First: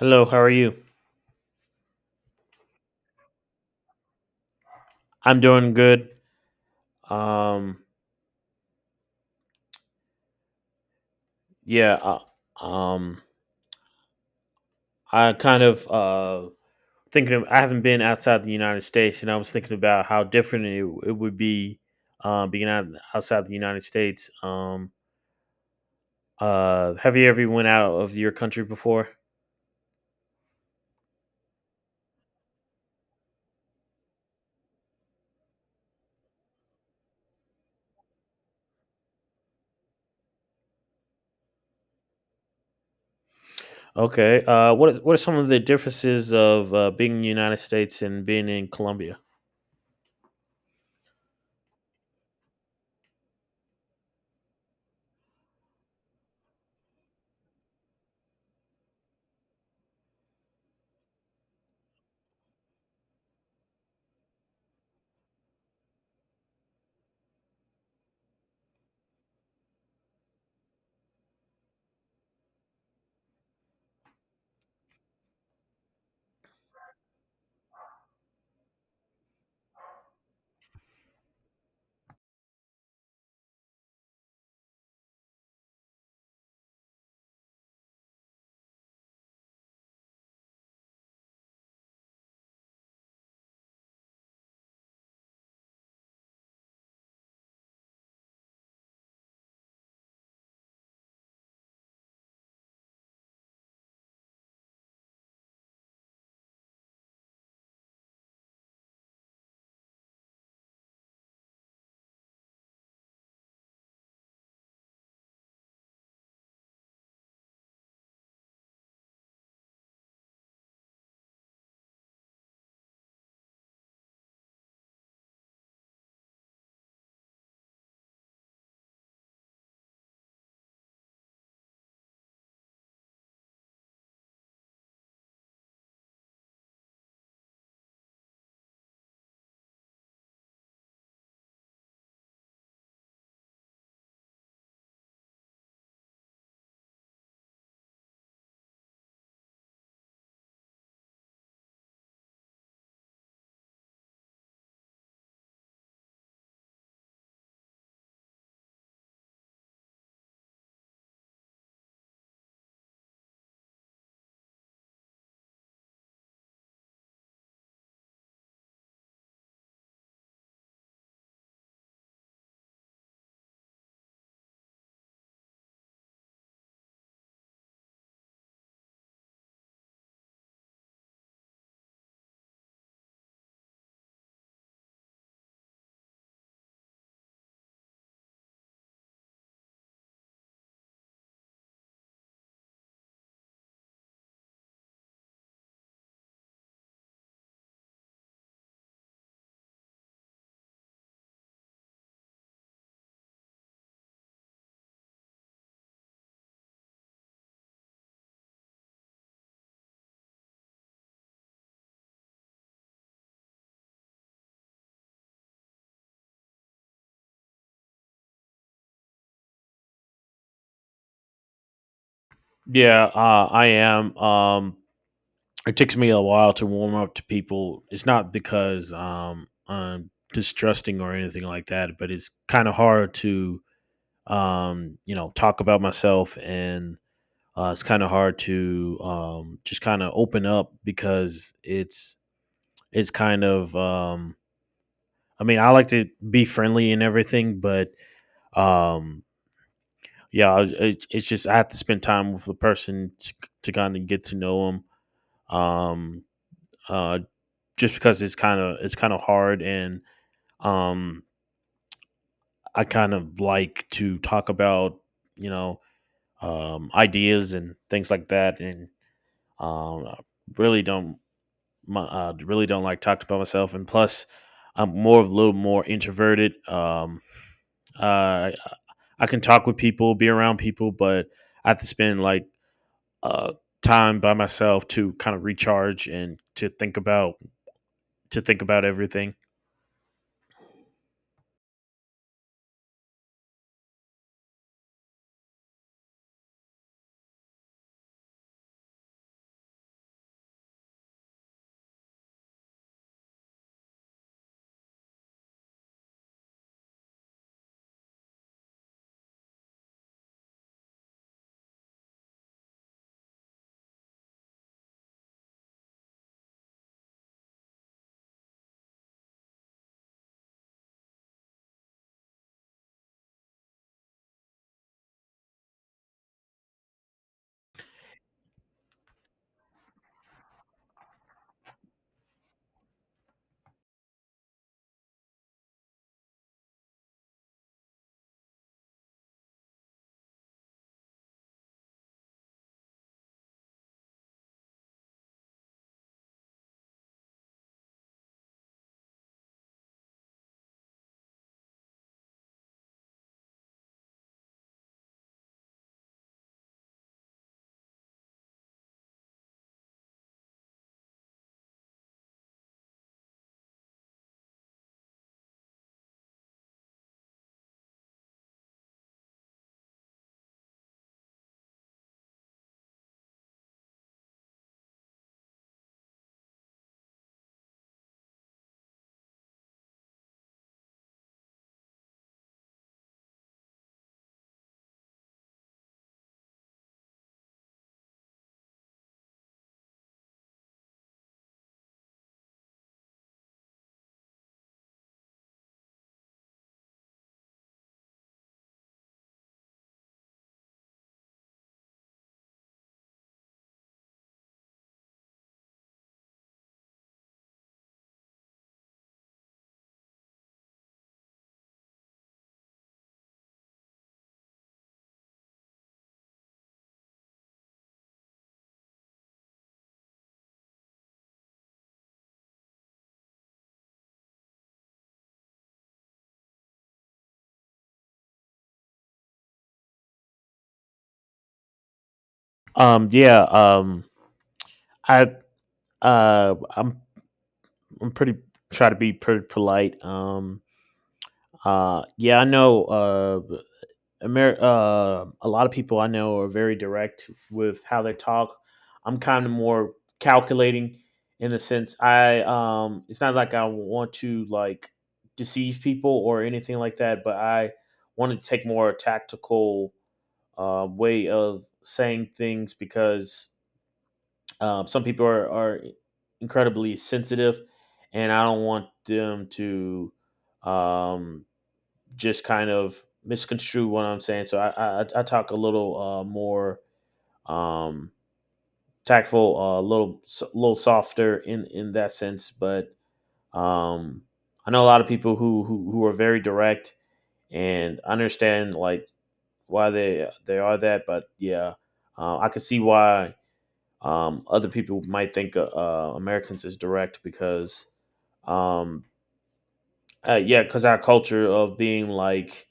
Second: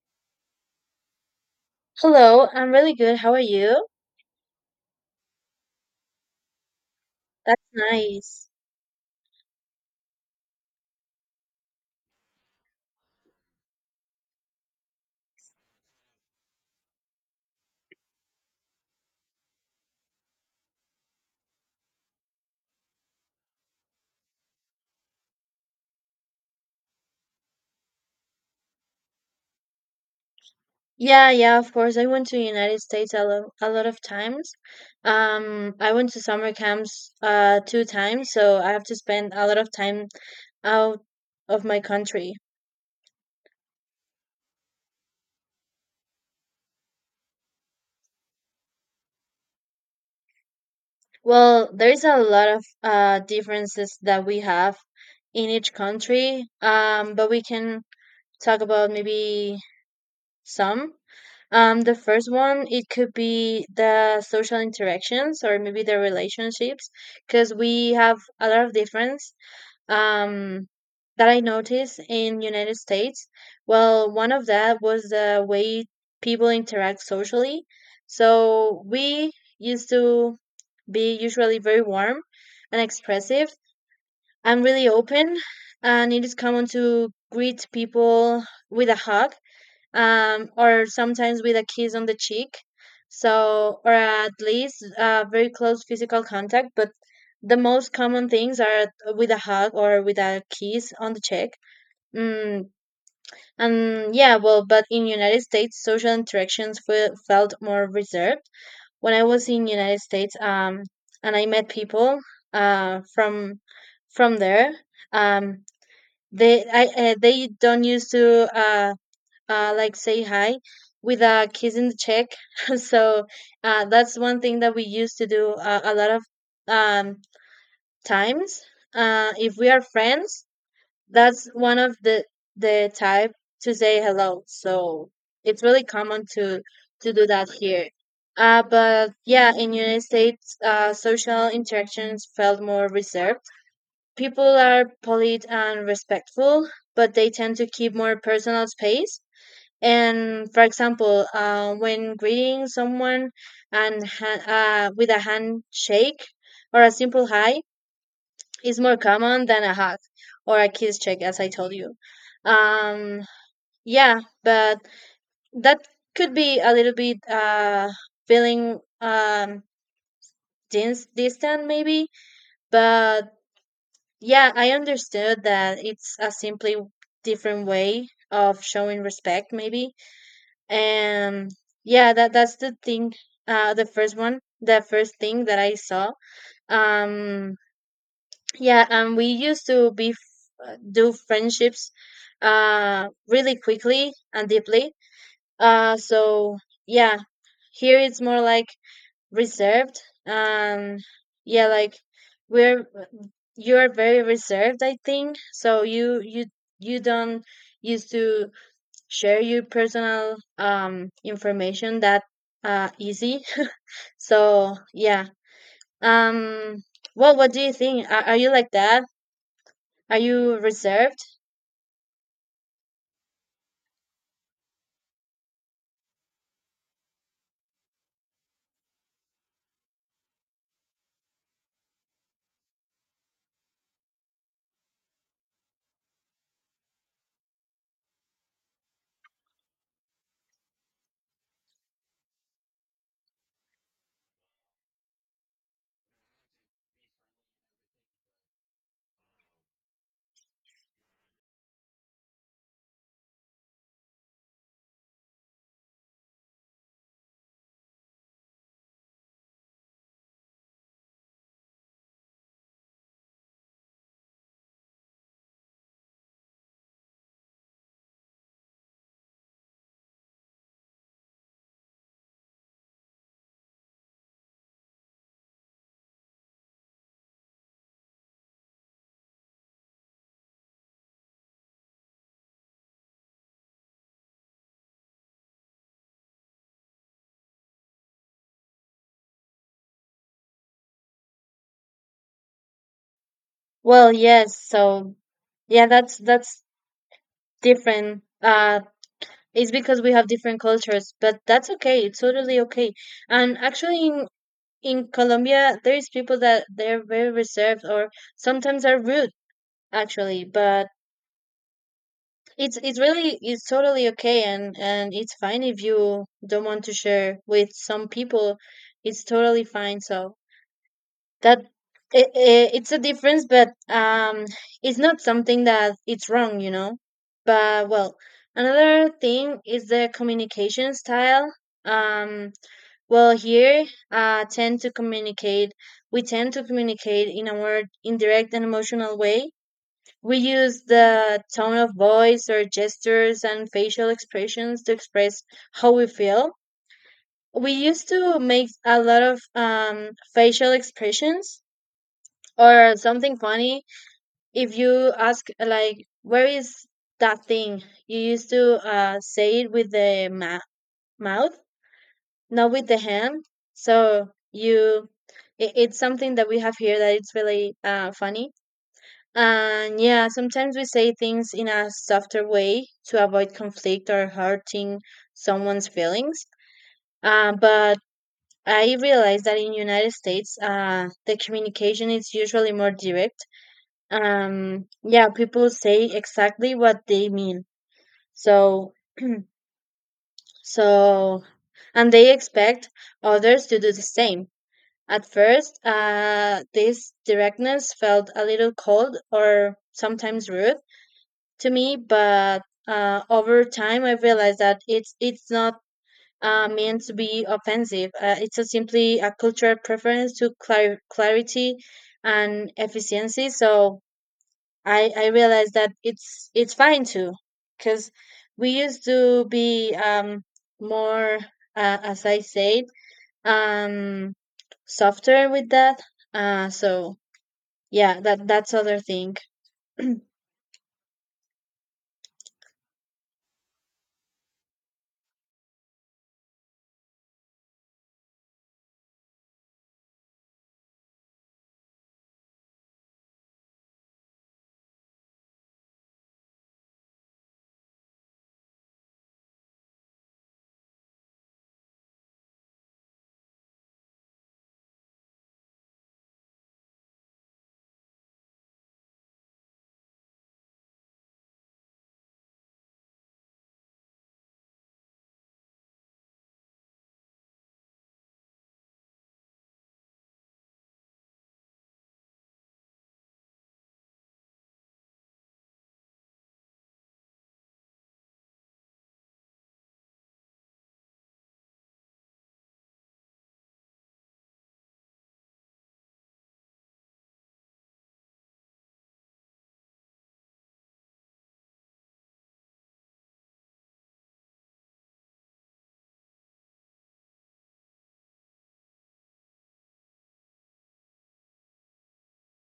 Hello, how are you? Hello, I'm really good. How are you? I'm doing good. That's Um, nice. yeah, uh, um, I kind of thinking of, I haven't been outside the United States, and I was thinking about how different it would be being outside the United States. Have you ever went out of your country before? Yeah, yeah, of course. I went to United States a lot of times. I went to summer camps two times, so I have to spend a lot of time out of my country. Okay. What are some of the differences of being in the United States and being in Colombia? Well, there's a lot of differences that we have in each country. But we can talk about maybe some. The first one, it could be the social interactions or maybe the relationships, because we have a lot of difference um, that I noticed in United States. Well, one of that was the way people interact socially. So we used to be usually very warm and expressive. I'm really open, and it is common to greet people with a hug or sometimes with a kiss on the cheek. So, or at least very close physical contact. But the most common things are with a hug or with a kiss on the cheek. Mm, and yeah, well, but in United States, social interactions felt more reserved. When I was in United States, and I met people from there, um, they don't used to like say hi with a kiss in the cheek. So that's one thing that we used to do a lot of um, times. If we are friends, that's one of the type to say hello. So it's really common to do that here. But yeah, in United States, social interactions felt more reserved. People are polite and respectful, but they tend to keep more personal space, and for example, when greeting someone and with a handshake or a simple hi is more common than a hug or a kiss check, as I told you. Um, yeah, but that could be a little bit feeling distant, maybe. But yeah, I understood that it's a simply different way of showing respect, maybe. And yeah, that's the thing. The first one. The first thing that I saw. Um yeah, and we used to be do friendships really quickly and deeply. So yeah, here it's more like reserved. Um yeah, like we're you're very reserved, I think. So you don't used to share your personal information that easy. So yeah. Um well what do you think? Are you like that? Are you reserved? Yeah, I am. It takes me a while to warm up to people. It's not because I'm distrusting or anything like that, but it's kind of hard to talk about myself, and it's kind of hard to just kind of open up because it's kind of I mean I like to be friendly and everything, but um, yeah, I it's just I have to spend time with the person to kind of get to know them. Uh, just because it's kind of hard, and um, I kind of like to talk about you know ideas and things like that, and I really don't my, really don't like talking about myself, and plus I'm more of a little more introverted. Uh, I can talk with people, be around people, but I have to spend uh, time by myself to kind of recharge and to think about everything. Well, yes, so yeah, that's different. It's because we have different cultures, but that's okay. It's totally okay. And actually in Colombia there is people that they're very reserved or sometimes are rude, actually. But it's totally okay, and it's fine if you don't want to share with some people. It's totally fine. So that it's a difference, but it's not something that it's wrong, you know. But well, another thing is the communication style. Um, well, here, tend to communicate. We tend to communicate in a more indirect and emotional way. We use the tone of voice or gestures and facial expressions to express how we feel. We used to make a lot of facial expressions or something funny. If you ask, like, where is that thing? You used to say it with the mouth, not with the hand. So it's something that we have here that it's really funny. And yeah, sometimes we say things in a softer way to avoid conflict or hurting someone's feelings. But I realize that in United States, the communication is usually more direct. Yeah, people say exactly what they mean. So, so, and they expect others to do the same. At first, this directness felt a little cold or sometimes rude to me. But over time, I realized that it's not meant to be offensive. It's a simply a cultural preference to clarity and efficiency. So I realized that it's fine too, because we used to be more, as I said, um, softer with that. So yeah, that's other thing. Um, yeah, um, I, uh, I'm, I'm pretty try to be pretty polite. Yeah, I know, a lot of people I know are very direct with how they talk. I'm kind of more calculating in the sense it's not like I want to like deceive people or anything like that, but I wanted to take more tactical way of saying things because some people are incredibly sensitive, and I don't want them to um, just kind of misconstrue what I'm saying. So I talk a little more um, tactful, a little little softer in that sense. But um, I know a lot of people who are very direct, and I understand like why they are that. But yeah, I can see why other people might think Americans is direct because, um, yeah, because our culture of being like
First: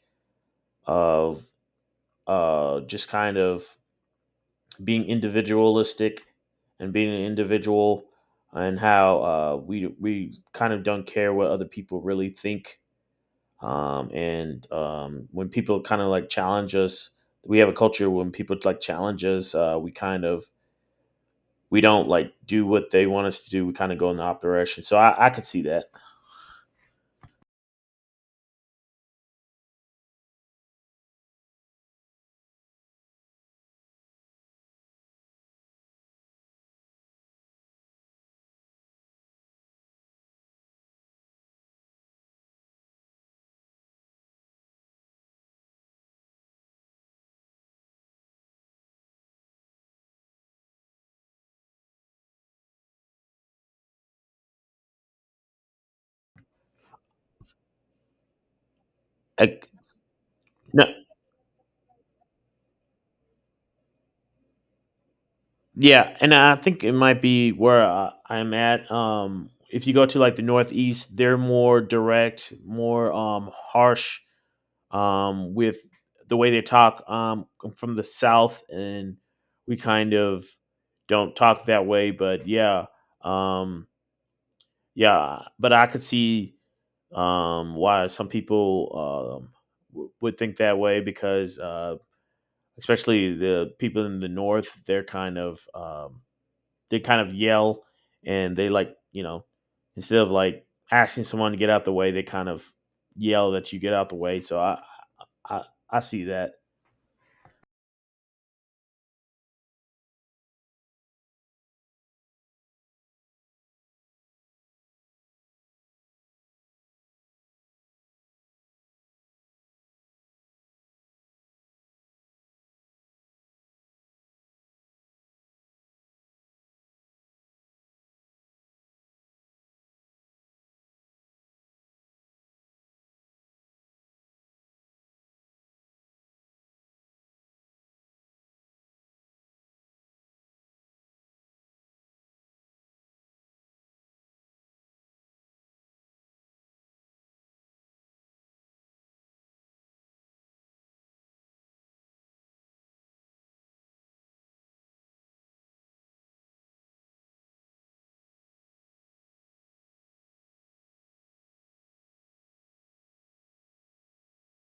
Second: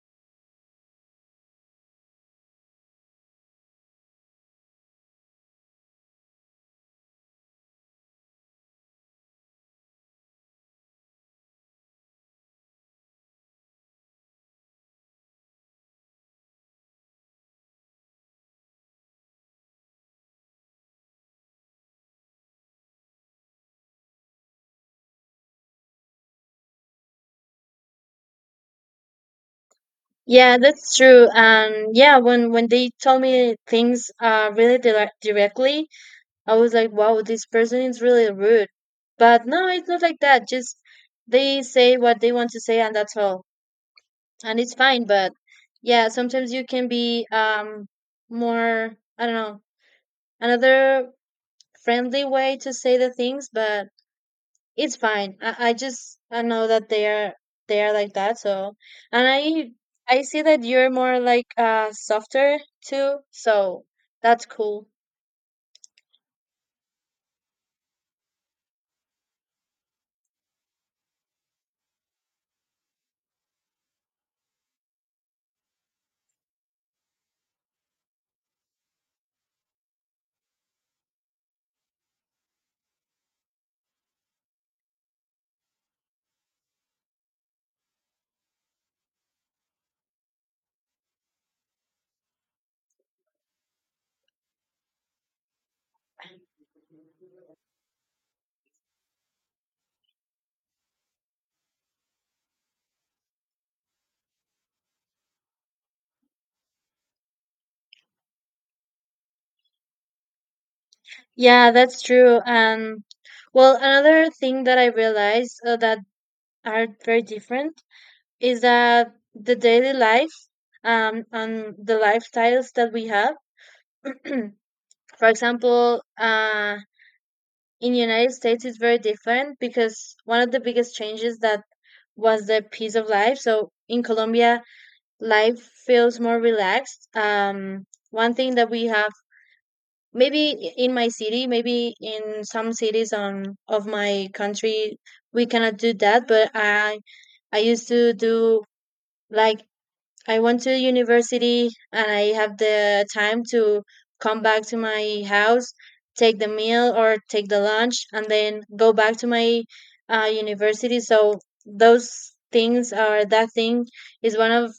of just kind of being individualistic and being an individual, and how we kind of don't care what other people really think. And When people kind of like challenge us, we have a culture when people like challenge us, we we don't like do what they want us to do. We kind of go in the opposite direction. So I could see that. Yeah, that's true. And yeah, when they tell me things really directly, I was like, wow, this person is really rude. But no, it's not like that. Just they say what they want to say, and that's all. And it's fine. But yeah, sometimes you can be more, I don't know, another friendly way to say the things, but it's fine. I just I know that they are like that. So, and I, I see that no, you're more like softer too. So that's cool. Yeah, and I think it might be where I'm at. If you go to like the Northeast, they're more direct, more harsh with the way they talk. I'm from the South, and we kind of don't talk that way. But yeah, um, yeah. But I could see why some people would think that way because, especially the people in the North, they're kind of they kind of yell and they like instead of like asking someone to get out the way, they kind of yell that you get out the way. So I, I see that. Yeah, that's true. And well, another thing that I realized that are very different is that the daily life and the lifestyles that we have. For example, in United States it's very different because one of the biggest changes that was the piece of life. So in Colombia, life feels more relaxed. One thing that we have maybe in my city, maybe in some cities on of my country, we cannot do that. But I used to do, like, I went to university and I have the time to come back to my house, take the meal or take the lunch, and then go back to my university. So those things are that thing is one of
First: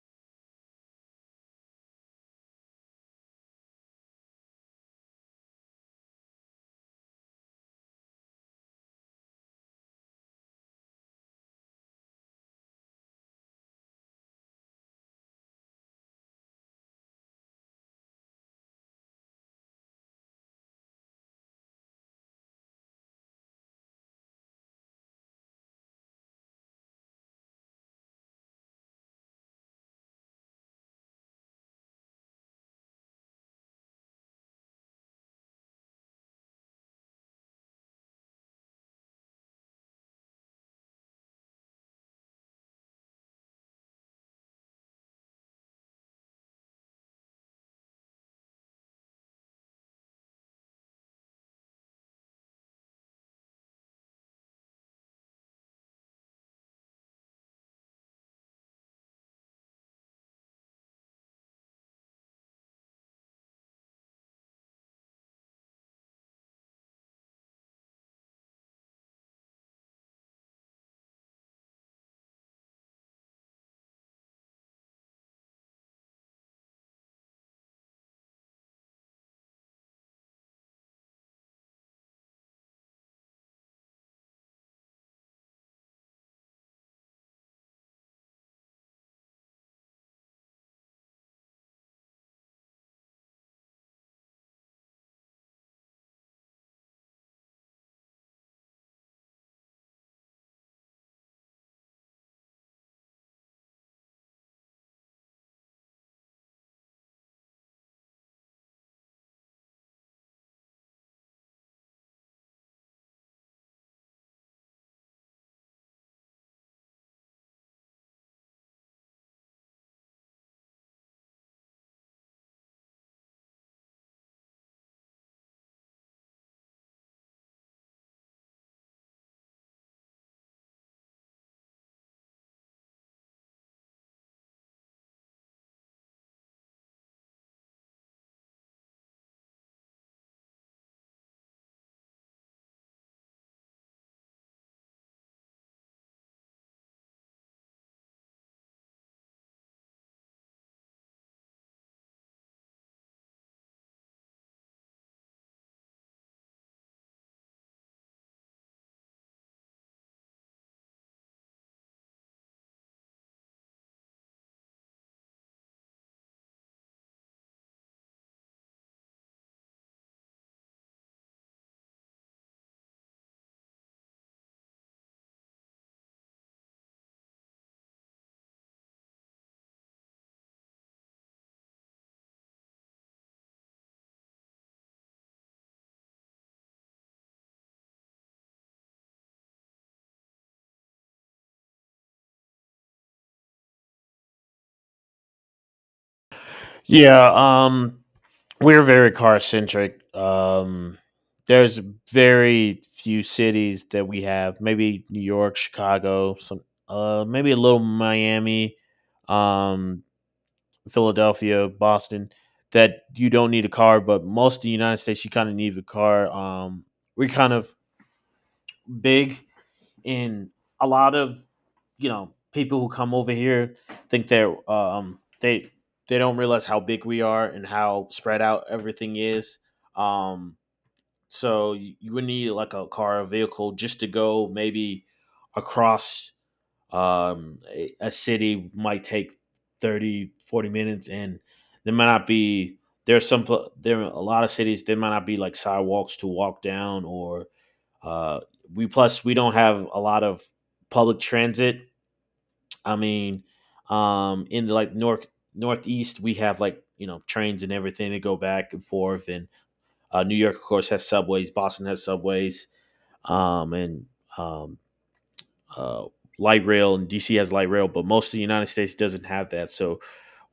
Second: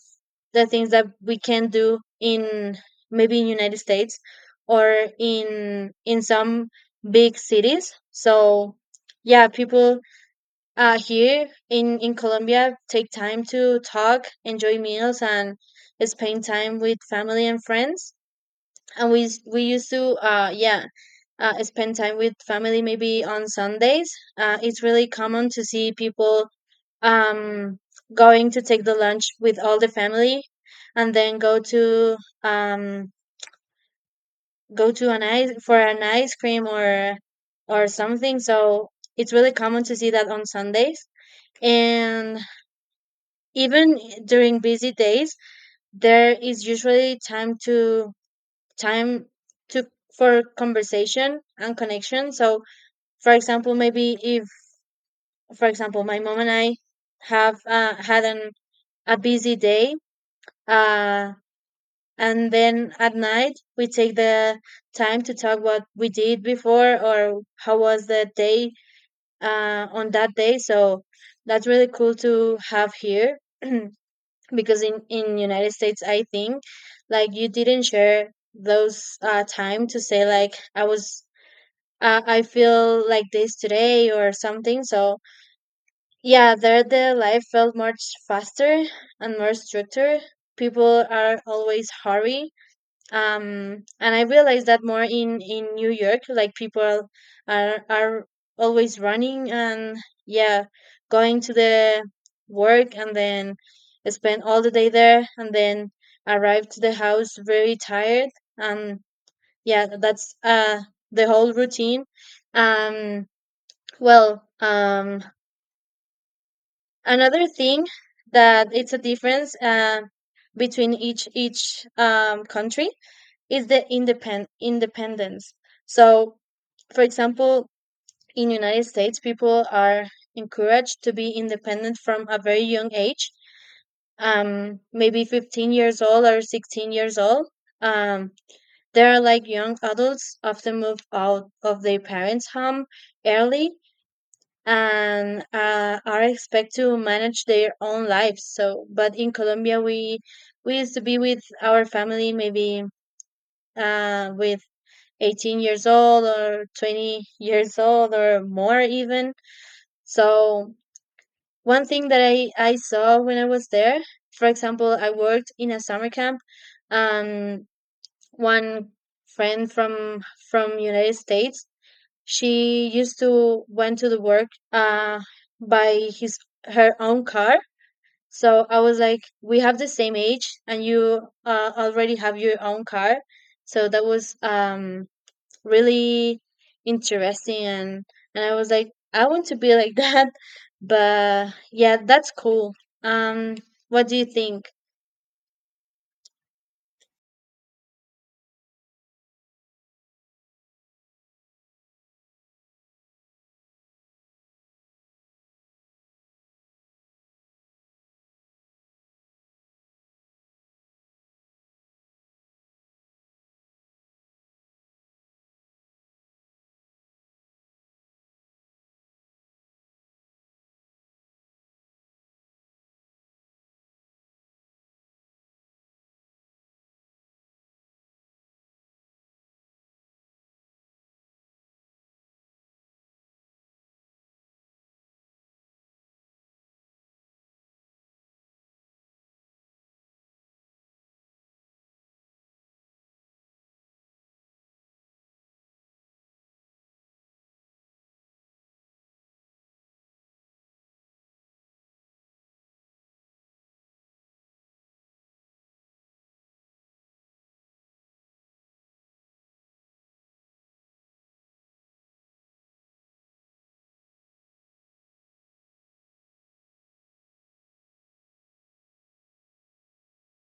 the things that we can do in maybe in United States or in some big cities. So yeah, people here in Colombia, take time to talk, enjoy meals, and spend time with family and friends. And we used to yeah, spend time with family maybe on Sundays. It's really common to see people um going to take the lunch with all the family, and then um go to an ice cream or something. So it's really common to see that on Sundays. And even during busy days, there is usually time to for conversation and connection. So, for example, maybe if, for example, my mom and I have had a busy day, uh, and then at night we take the time to talk what we did before or how was the day on that day. So that's really cool to have here. Because in United States I think, like, you didn't share those time to say, like, I feel like this today or something. So yeah, there the life felt much faster and more structured. People are always hurry. And I realized that more in New York, like people are always running and, yeah, going to the work and then spend all the day there and then arrive to the house very tired. And yeah, that's the whole routine. Um well um another thing that it's a difference, between each country is the independence. So, for example, in United States, people are encouraged to be independent from a very young age, maybe 15 years old or 16 years old. Um, they are like young adults, often move out of their parents' home early and are expected to manage their own lives. So, but in Colombia, we used to be with our family, maybe with 18 years old or 20 years old, or more even. So one thing that I saw when I was there, for example, I worked in a summer camp, and one friend from United States, she used to went to the work by his her own car. So I was like, we have the same age and you already have your own car. So that was really interesting. And I was like, I want to be like that. But yeah, that's cool. Um what do you think? Yeah, um, we're very car centric. There's very few cities that we have. Maybe New York, Chicago, maybe a little Miami, um, Philadelphia, Boston. That you don't need a car, but most of the United States, you kind of need a car. We're kind of big, and a lot of people who come over here think they don't realize how big we are and how spread out everything is, um so you would need like a car or vehicle just to go maybe across a city might take 30, 40 minutes and there might not be there are a lot of cities there might not be like sidewalks to walk down or uh, we plus we don't have a lot of public transit. I mean, in the like northeast, we have like trains and everything that go back and forth. And New York, of course, has subways. Boston has subways, and um, uh, light rail, and DC has light rail. But most of the United States doesn't have that. So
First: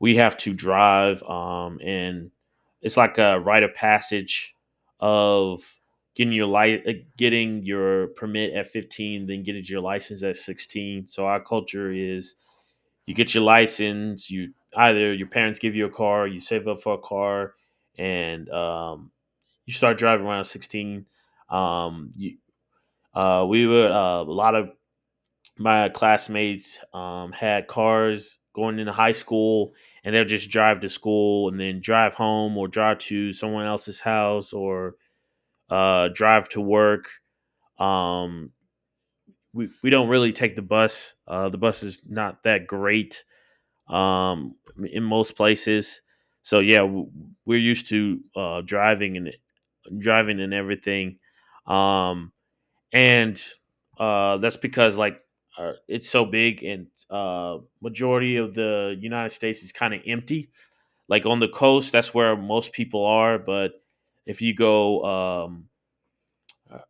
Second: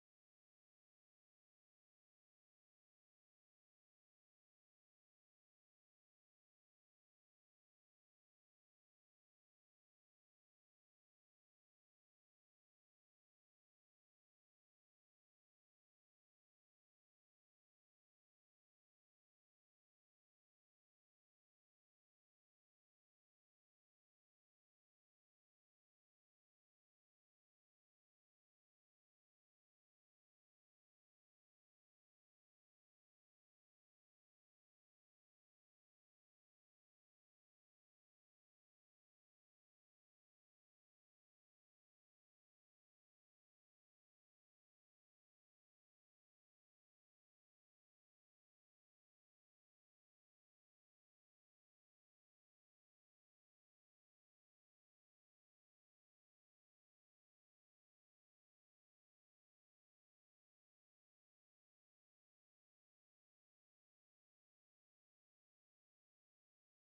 we have to drive, and it's like a rite of passage of getting your permit at 15 then getting your license at 16. So our culture is you get your license, you either your parents give you a car, you save up for a car, and you start driving around 16. You, we were A lot of my classmates had cars going into high school, and they'll just drive to school and then drive home or drive to someone else's house or drive to work. um, we don't really take the bus. The bus is not that great um, in most places. So we're used to driving and everything, um, and that's because like it's so big and majority of the united states is kind of empty, like on the coast that's where most people are, but if you go um,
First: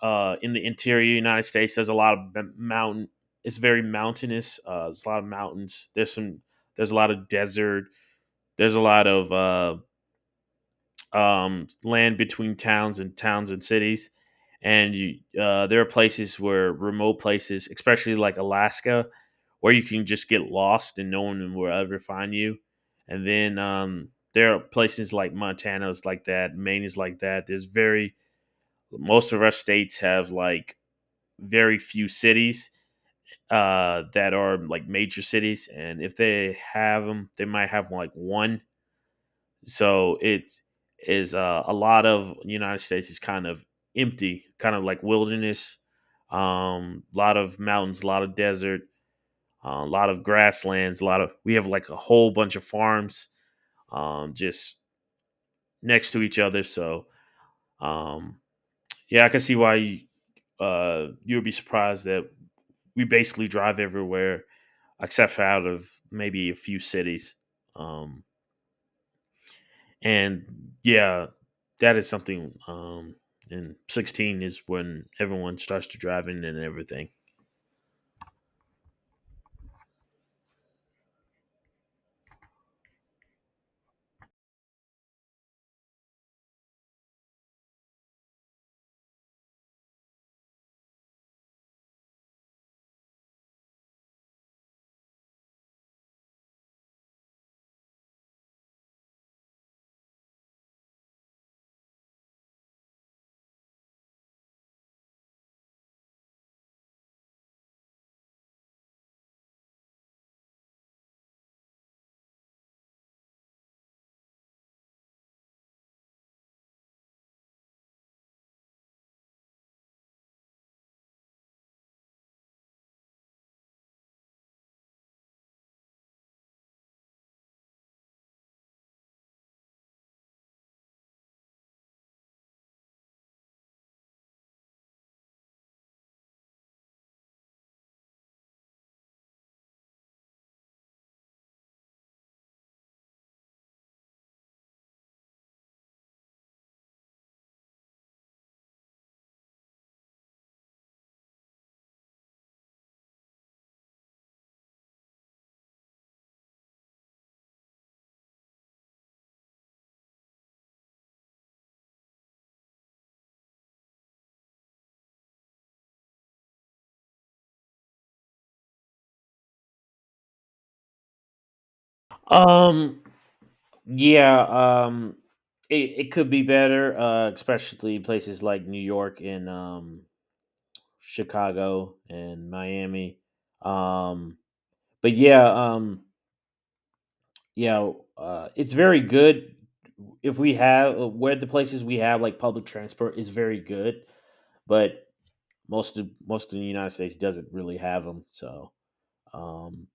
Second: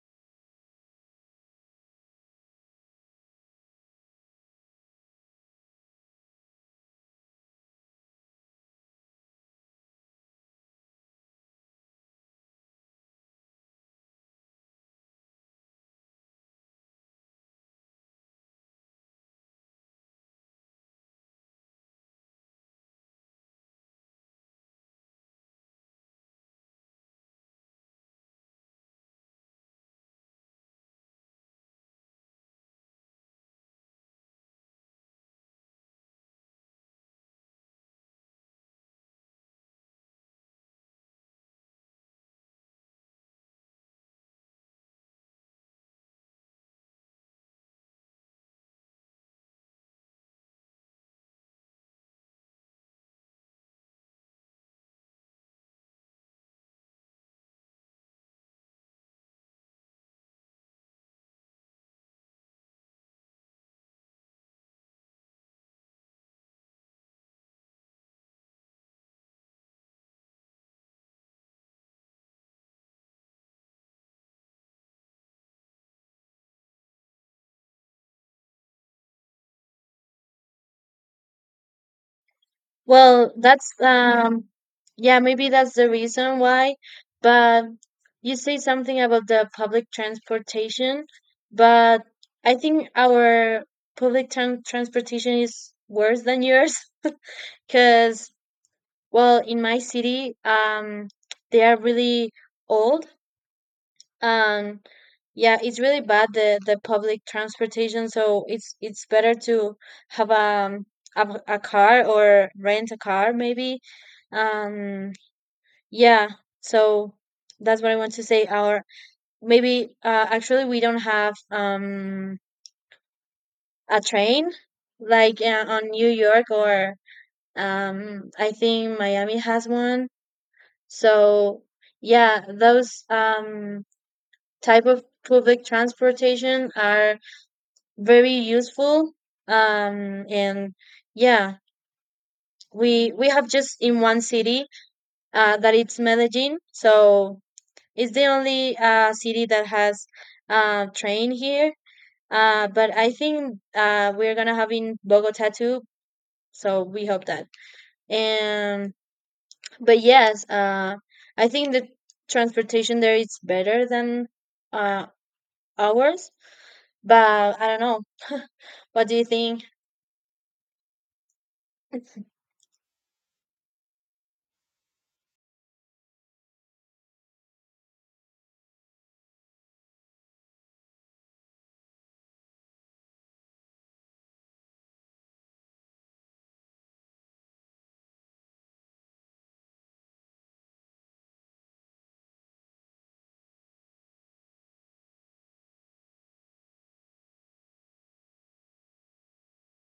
uh, in the interior united states there's a lot of mountain, it's very mountainous. There's some there's a lot of desert, there's a lot of land between towns and cities. And there are places where remote places, especially like Alaska, where you can just get lost and no one will ever find you. And then there are places like Montana is like that, Maine is like that. There's very Most of our states have like very few cities that are like major cities, and if they have them, they might have like one. So it is a lot of United States is kind of empty, kind of like wilderness. A lot of mountains, a lot of desert, a lot of grasslands, a lot of we have like a whole bunch of farms just next to each other. So um, yeah, I can see why you would be surprised that we basically drive everywhere except for out of maybe a few cities. Um, And yeah, that is something. And 16 is when everyone starts to drive in and everything. Well, that's yeah, maybe that's the reason why. But you say something about the public transportation, but I think our public transportation is worse than yours. Because well, in my city, they are really old. Um, yeah, it's really bad the public transportation. So it's better to have a, a car or rent a car maybe. Um yeah, so that's what I want to say. Or maybe actually we don't have a train, like, on New York or I think Miami has one. So yeah, those type of public transportation are very useful. And Yeah, we have just in one city that it's Medellin, so it's the only city that has train here. But I think we're gonna have in Bogota too, so we hope that. And But yes, I think the transportation there is better than uh ours, but I don't know. What do you think? Um, yeah, it, it could be better, especially places like New York and Chicago and Miami. Um, but yeah, um, yeah, it's very good if we have where the places we have like public transport is very good, but most of the United States doesn't really have them. So um,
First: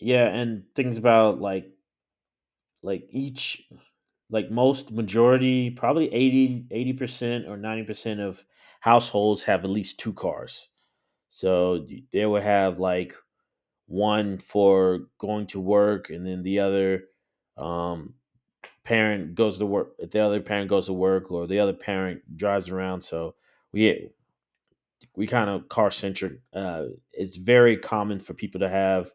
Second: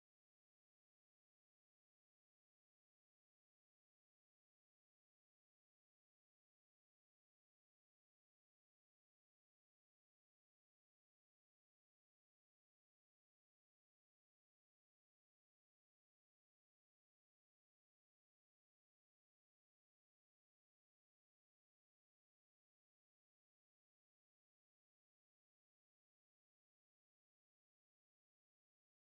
yeah, and things about like each like most majority probably 80% or 90% of households have at least two cars. So they will have like one for going to work, and then the other um, parent goes to work, or the other parent drives around. So we we kind of car centric. It's very common for people to have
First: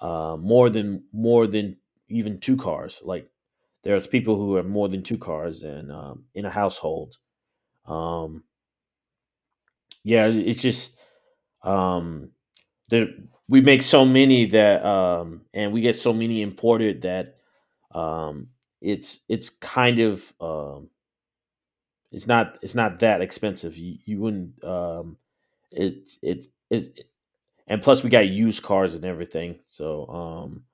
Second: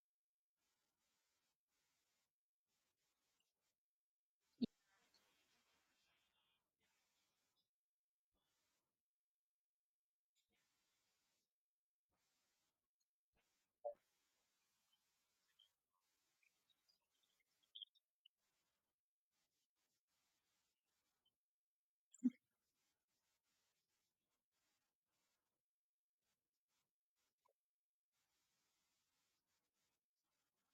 more than even two cars. Like there's people who have more than two cars and in a household. Um, it's just um, there, we make so many that and we get so many imported that um, it's kind of it's not that expensive. You wouldn't it's and plus we got used cars and everything, so um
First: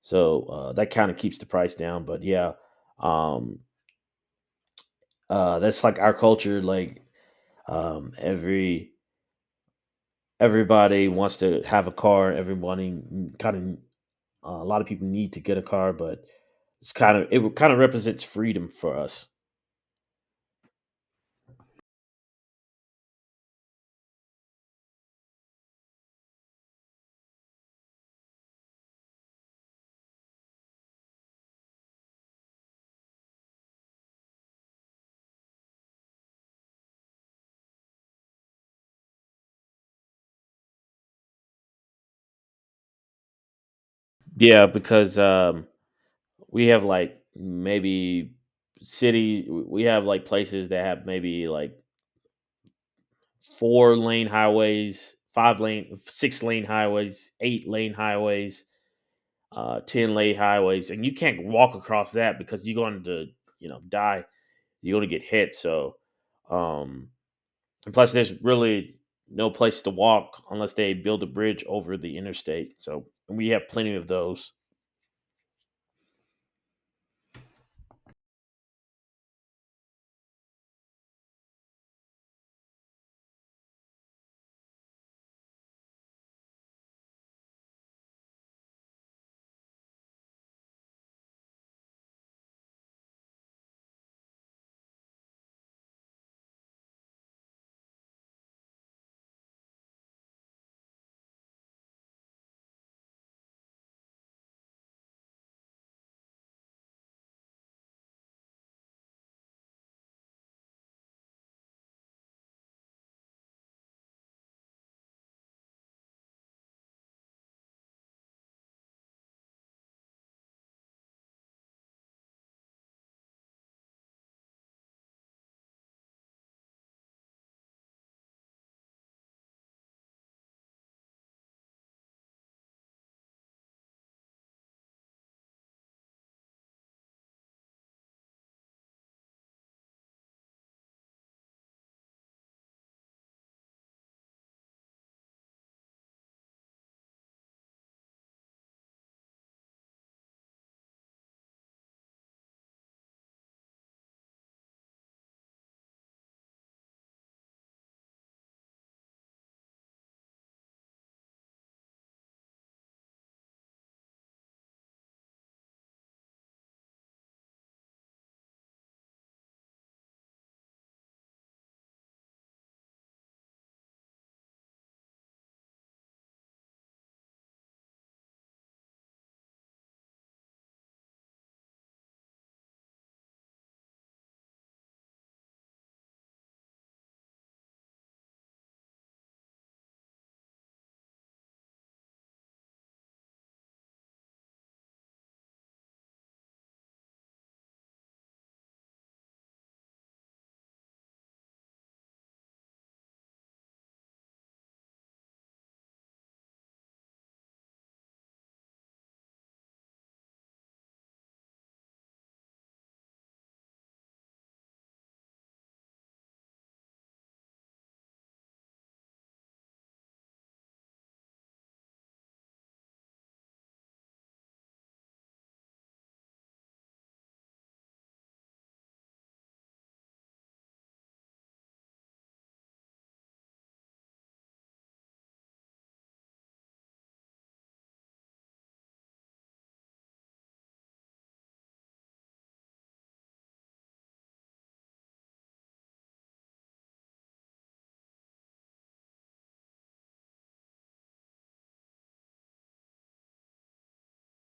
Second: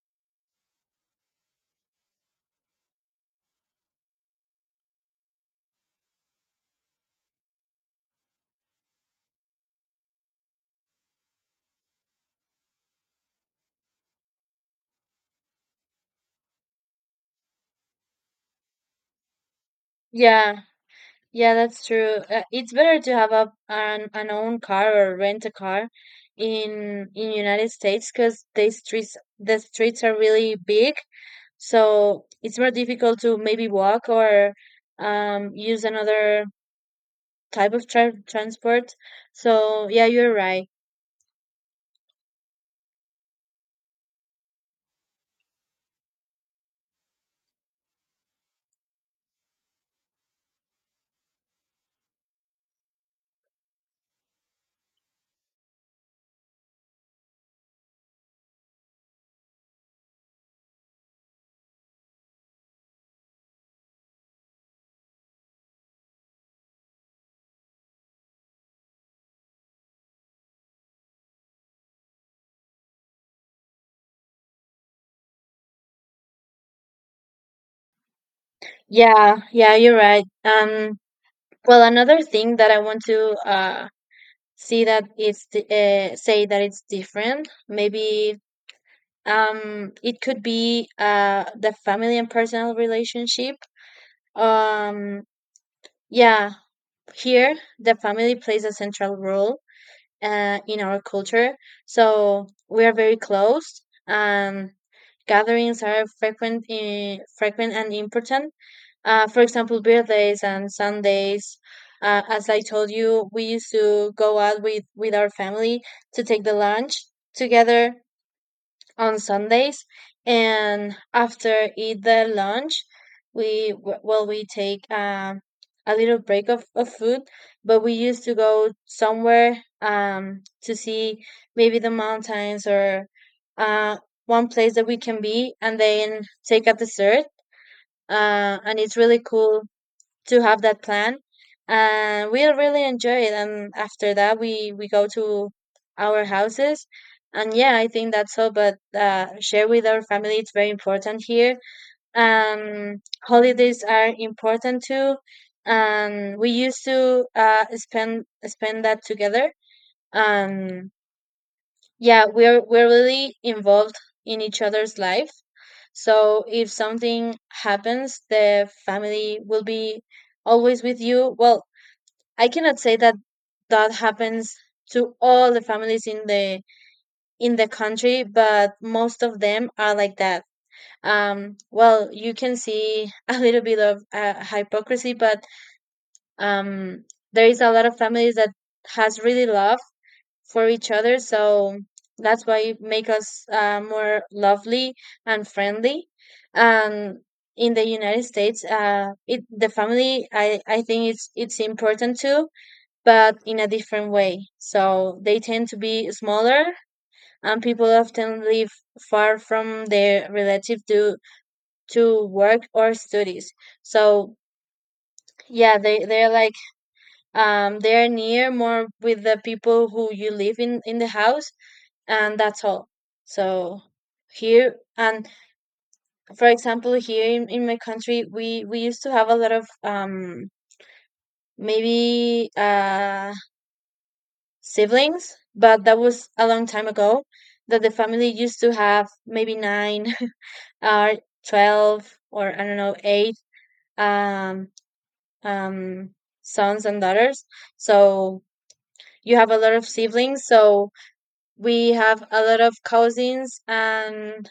so uh that kind of keeps the price down. But yeah, um that's like our culture, like um every everybody wants to have a car, everybody kind of a lot of people need to get a car, but it's kind of it kind of represents freedom for us. Yeah. Yeah, that's true. It's better to have an own car or rent a car in United States, because the streets are really big, so it's more difficult to maybe walk or use another type of transport. So yeah, you're right. Yeah, because we have like maybe city we have like places that have maybe like four-lane highways, five lane, six-lane highways, eight-lane highways, ten-lane highways, and you can't walk across that because you're going to die. You're going to get hit. So, um, and plus, there's really no place to walk unless they build a bridge over the interstate. So we have plenty of those. Yeah, yeah, you're right. Well, another thing that I want to see that it's di- say that it's different, maybe it could be the family and personal relationship. um yeah, here the family plays a central role in our culture, so we are very close. um Gatherings are frequent frequent and important. For example, birthdays and Sundays. As I told you, we used to go out with our family to take the lunch together on Sundays, and after eat the lunch, well we take a little break of food, but we used to go somewhere to see maybe the mountains or uh, one place that we can be, and then take a dessert. And it's really cool to have that plan, and we really enjoy it. And after that we go to our houses. And yeah, I think that's all, but share with our family, it's very important here. um Holidays are important too, and we used to spend that together. um yeah, we're really involved in each other's life. So if something happens, the family will be always with you. Well, I cannot say that that happens to all the families in the country, but most of them are like that. Well, you can see a little bit of hypocrisy, but um there is a lot of families that has really love for each other. So that's why it make us more lovely and friendly. And in the United States, it the family I think it's important too, but in a different way. So they tend to be smaller, and people often live far from their relative to work or studies. So yeah, they're like they're near more with the people who you live in the house, and that's all. So here, and for example, here in my country, we used to have a lot of maybe siblings, but that was a long time ago, that the family used to have maybe nine or 12, or I don't know, eight um um sons and daughters. So you have a lot of siblings, so we have a lot of cousins, and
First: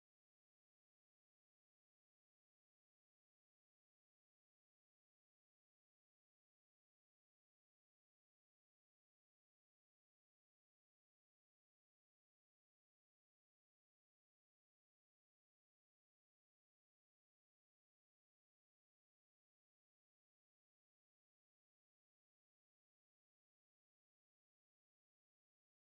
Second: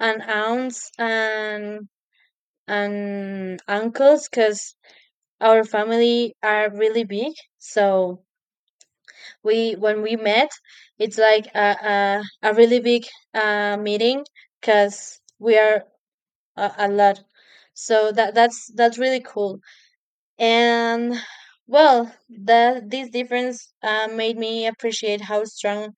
and aunts, and uncles, because our family are really big. So we when we met, it's like a really big meeting, because we are a lot. So that's really cool, and well, that this difference made me appreciate how strong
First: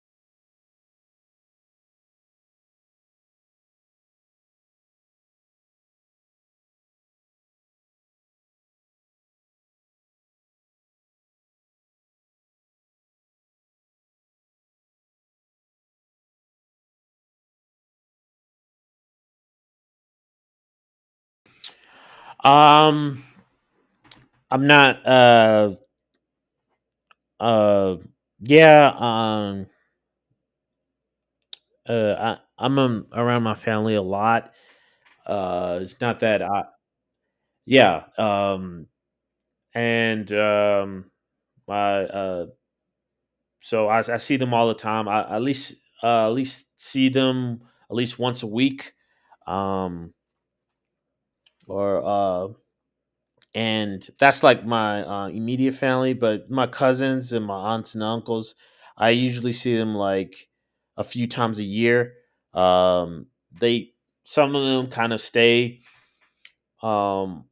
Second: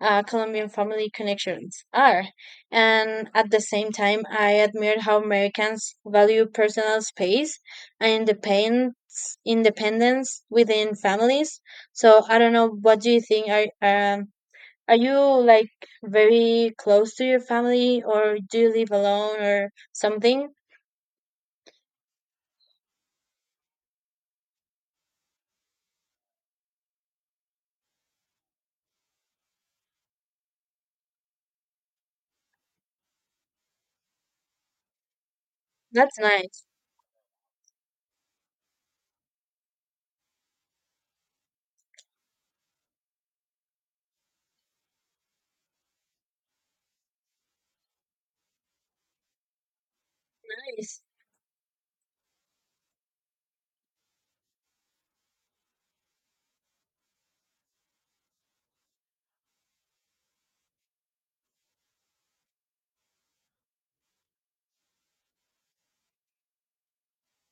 Colombian family connections are, and at the same time, I admired how Americans value personal space and independence within families. So I don't know, what do you think? Are um, are you, like, very close to your family, or do you live alone or something? Um, I'm not. Uh, yeah. Uh, I, I'm around my family a lot. It's That's not that I nice. Yeah, and I uh, so I see them all the time. I at least see them at least once a week, um, Nice. or and that's like my immediate family. But my cousins and my aunts and uncles, I usually see them like a few times a year. Um, they some of them kind of stay um,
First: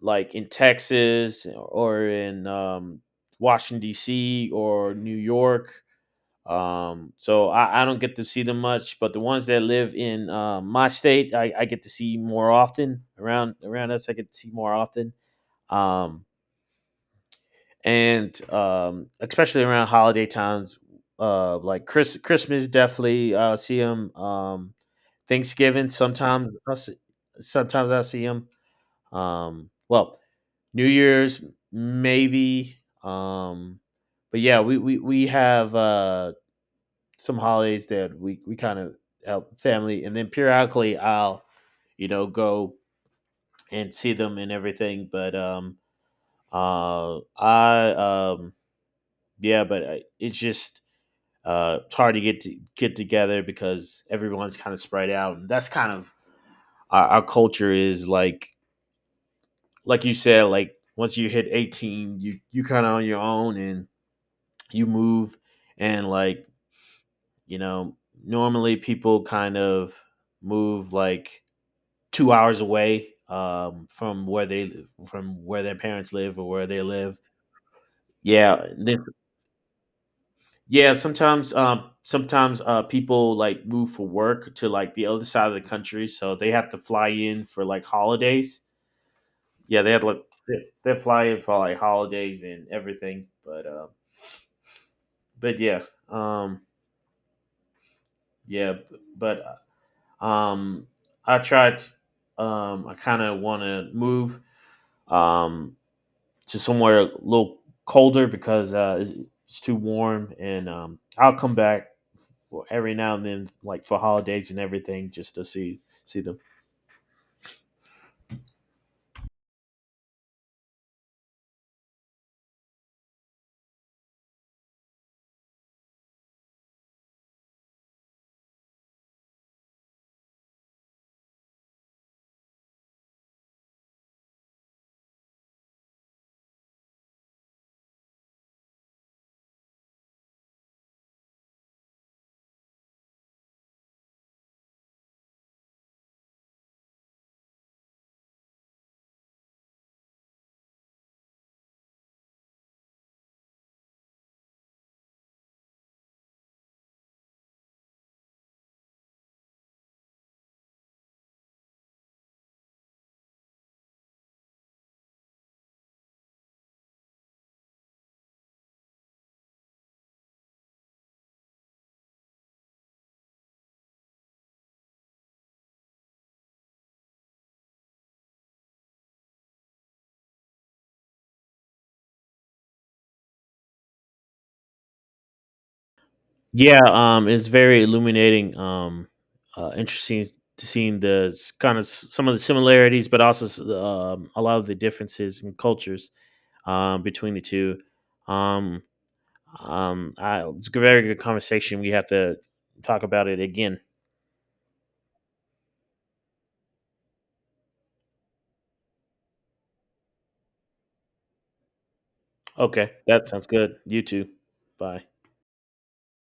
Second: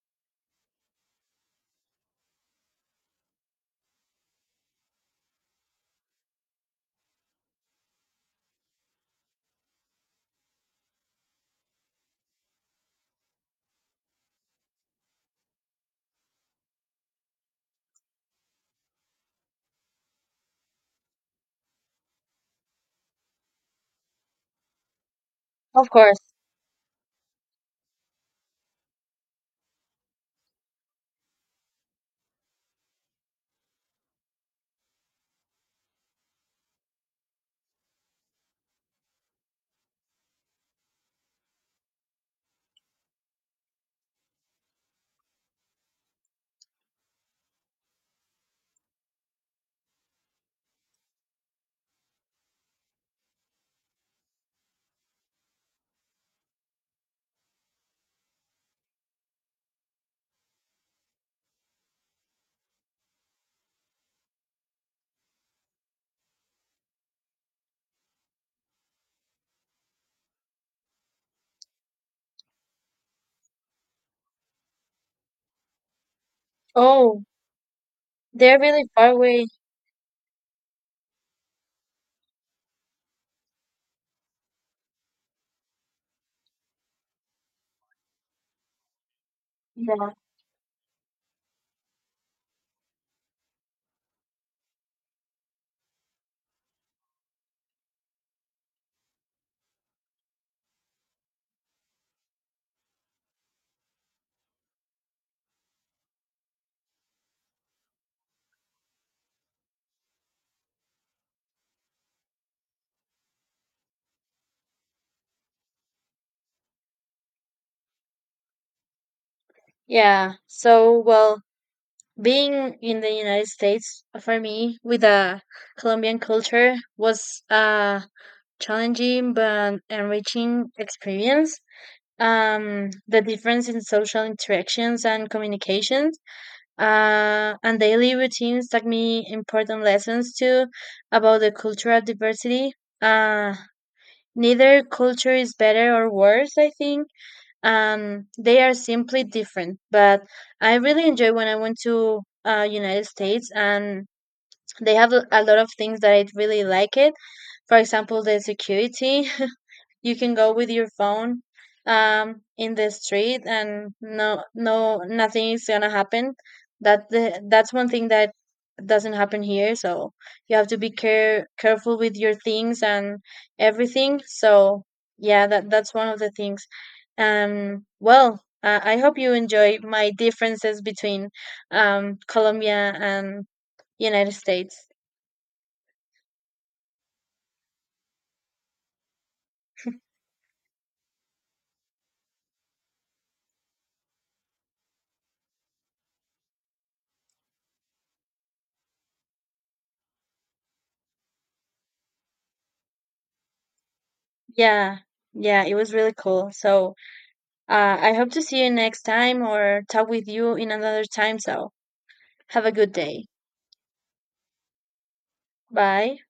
like in Texas or in Washington D.C. or New York. So I don't get to see them much, but the ones that live in my state, I get to see more often. Around us, I get to see more often, um, and especially around holiday times, like Christmas, definitely see them. Thanksgiving, Of course. Sometimes I see them. Well, New Year's maybe. Um, but yeah, we have some holidays that we kind of help family, and then periodically I'll go and see them and everything. But I yeah, but it's just it's hard to get together because everyone's kind of spread out, and that's kind of our culture is like you said, like once you hit 18 you you kind of on your own and you move and like you know normally people kind of move like 2 hours away from where they from where their parents live or where they live. Oh, yeah they're really this, far away. yeah, sometimes people like move for work to like the other side of the country, so they have to fly in for like holidays. yeah they had Yeah. like they- they fly in for like holidays and everything, but yeah. um, yeah but Um, I tried. I kind of want to move um, to somewhere a little colder because it's too warm, and I'll come back for every now and then, like for holidays and everything, just to see them. Yeah. So, well, being in the United States, for me, with the Colombian culture, was a challenging but enriching experience. The difference in social interactions and communications, and daily routines taught me important lessons too about the cultural diversity. Uh, Neither culture is better or worse, I think, and they are simply different. But I really enjoy when I went to United States, and they have a lot of things that I really like it. For example, the security. You can go with your phone in the street, and no, no, nothing is gonna happen. That's one thing that doesn't happen here, so you have to be careful with your things and everything. So yeah, that's one of the things. Well, I hope you enjoy my differences between Colombia and United States. Yeah, it's very illuminating. Interesting to seeing the some of the similarities, but also a lot of the differences in cultures between the two. Um, it's a very good conversation. We have to talk about it again. Yeah, yeah, it was really cool. So I hope to see you next time or talk with you in another time. So have a Okay, good day. that sounds good. You too. Bye. Bye.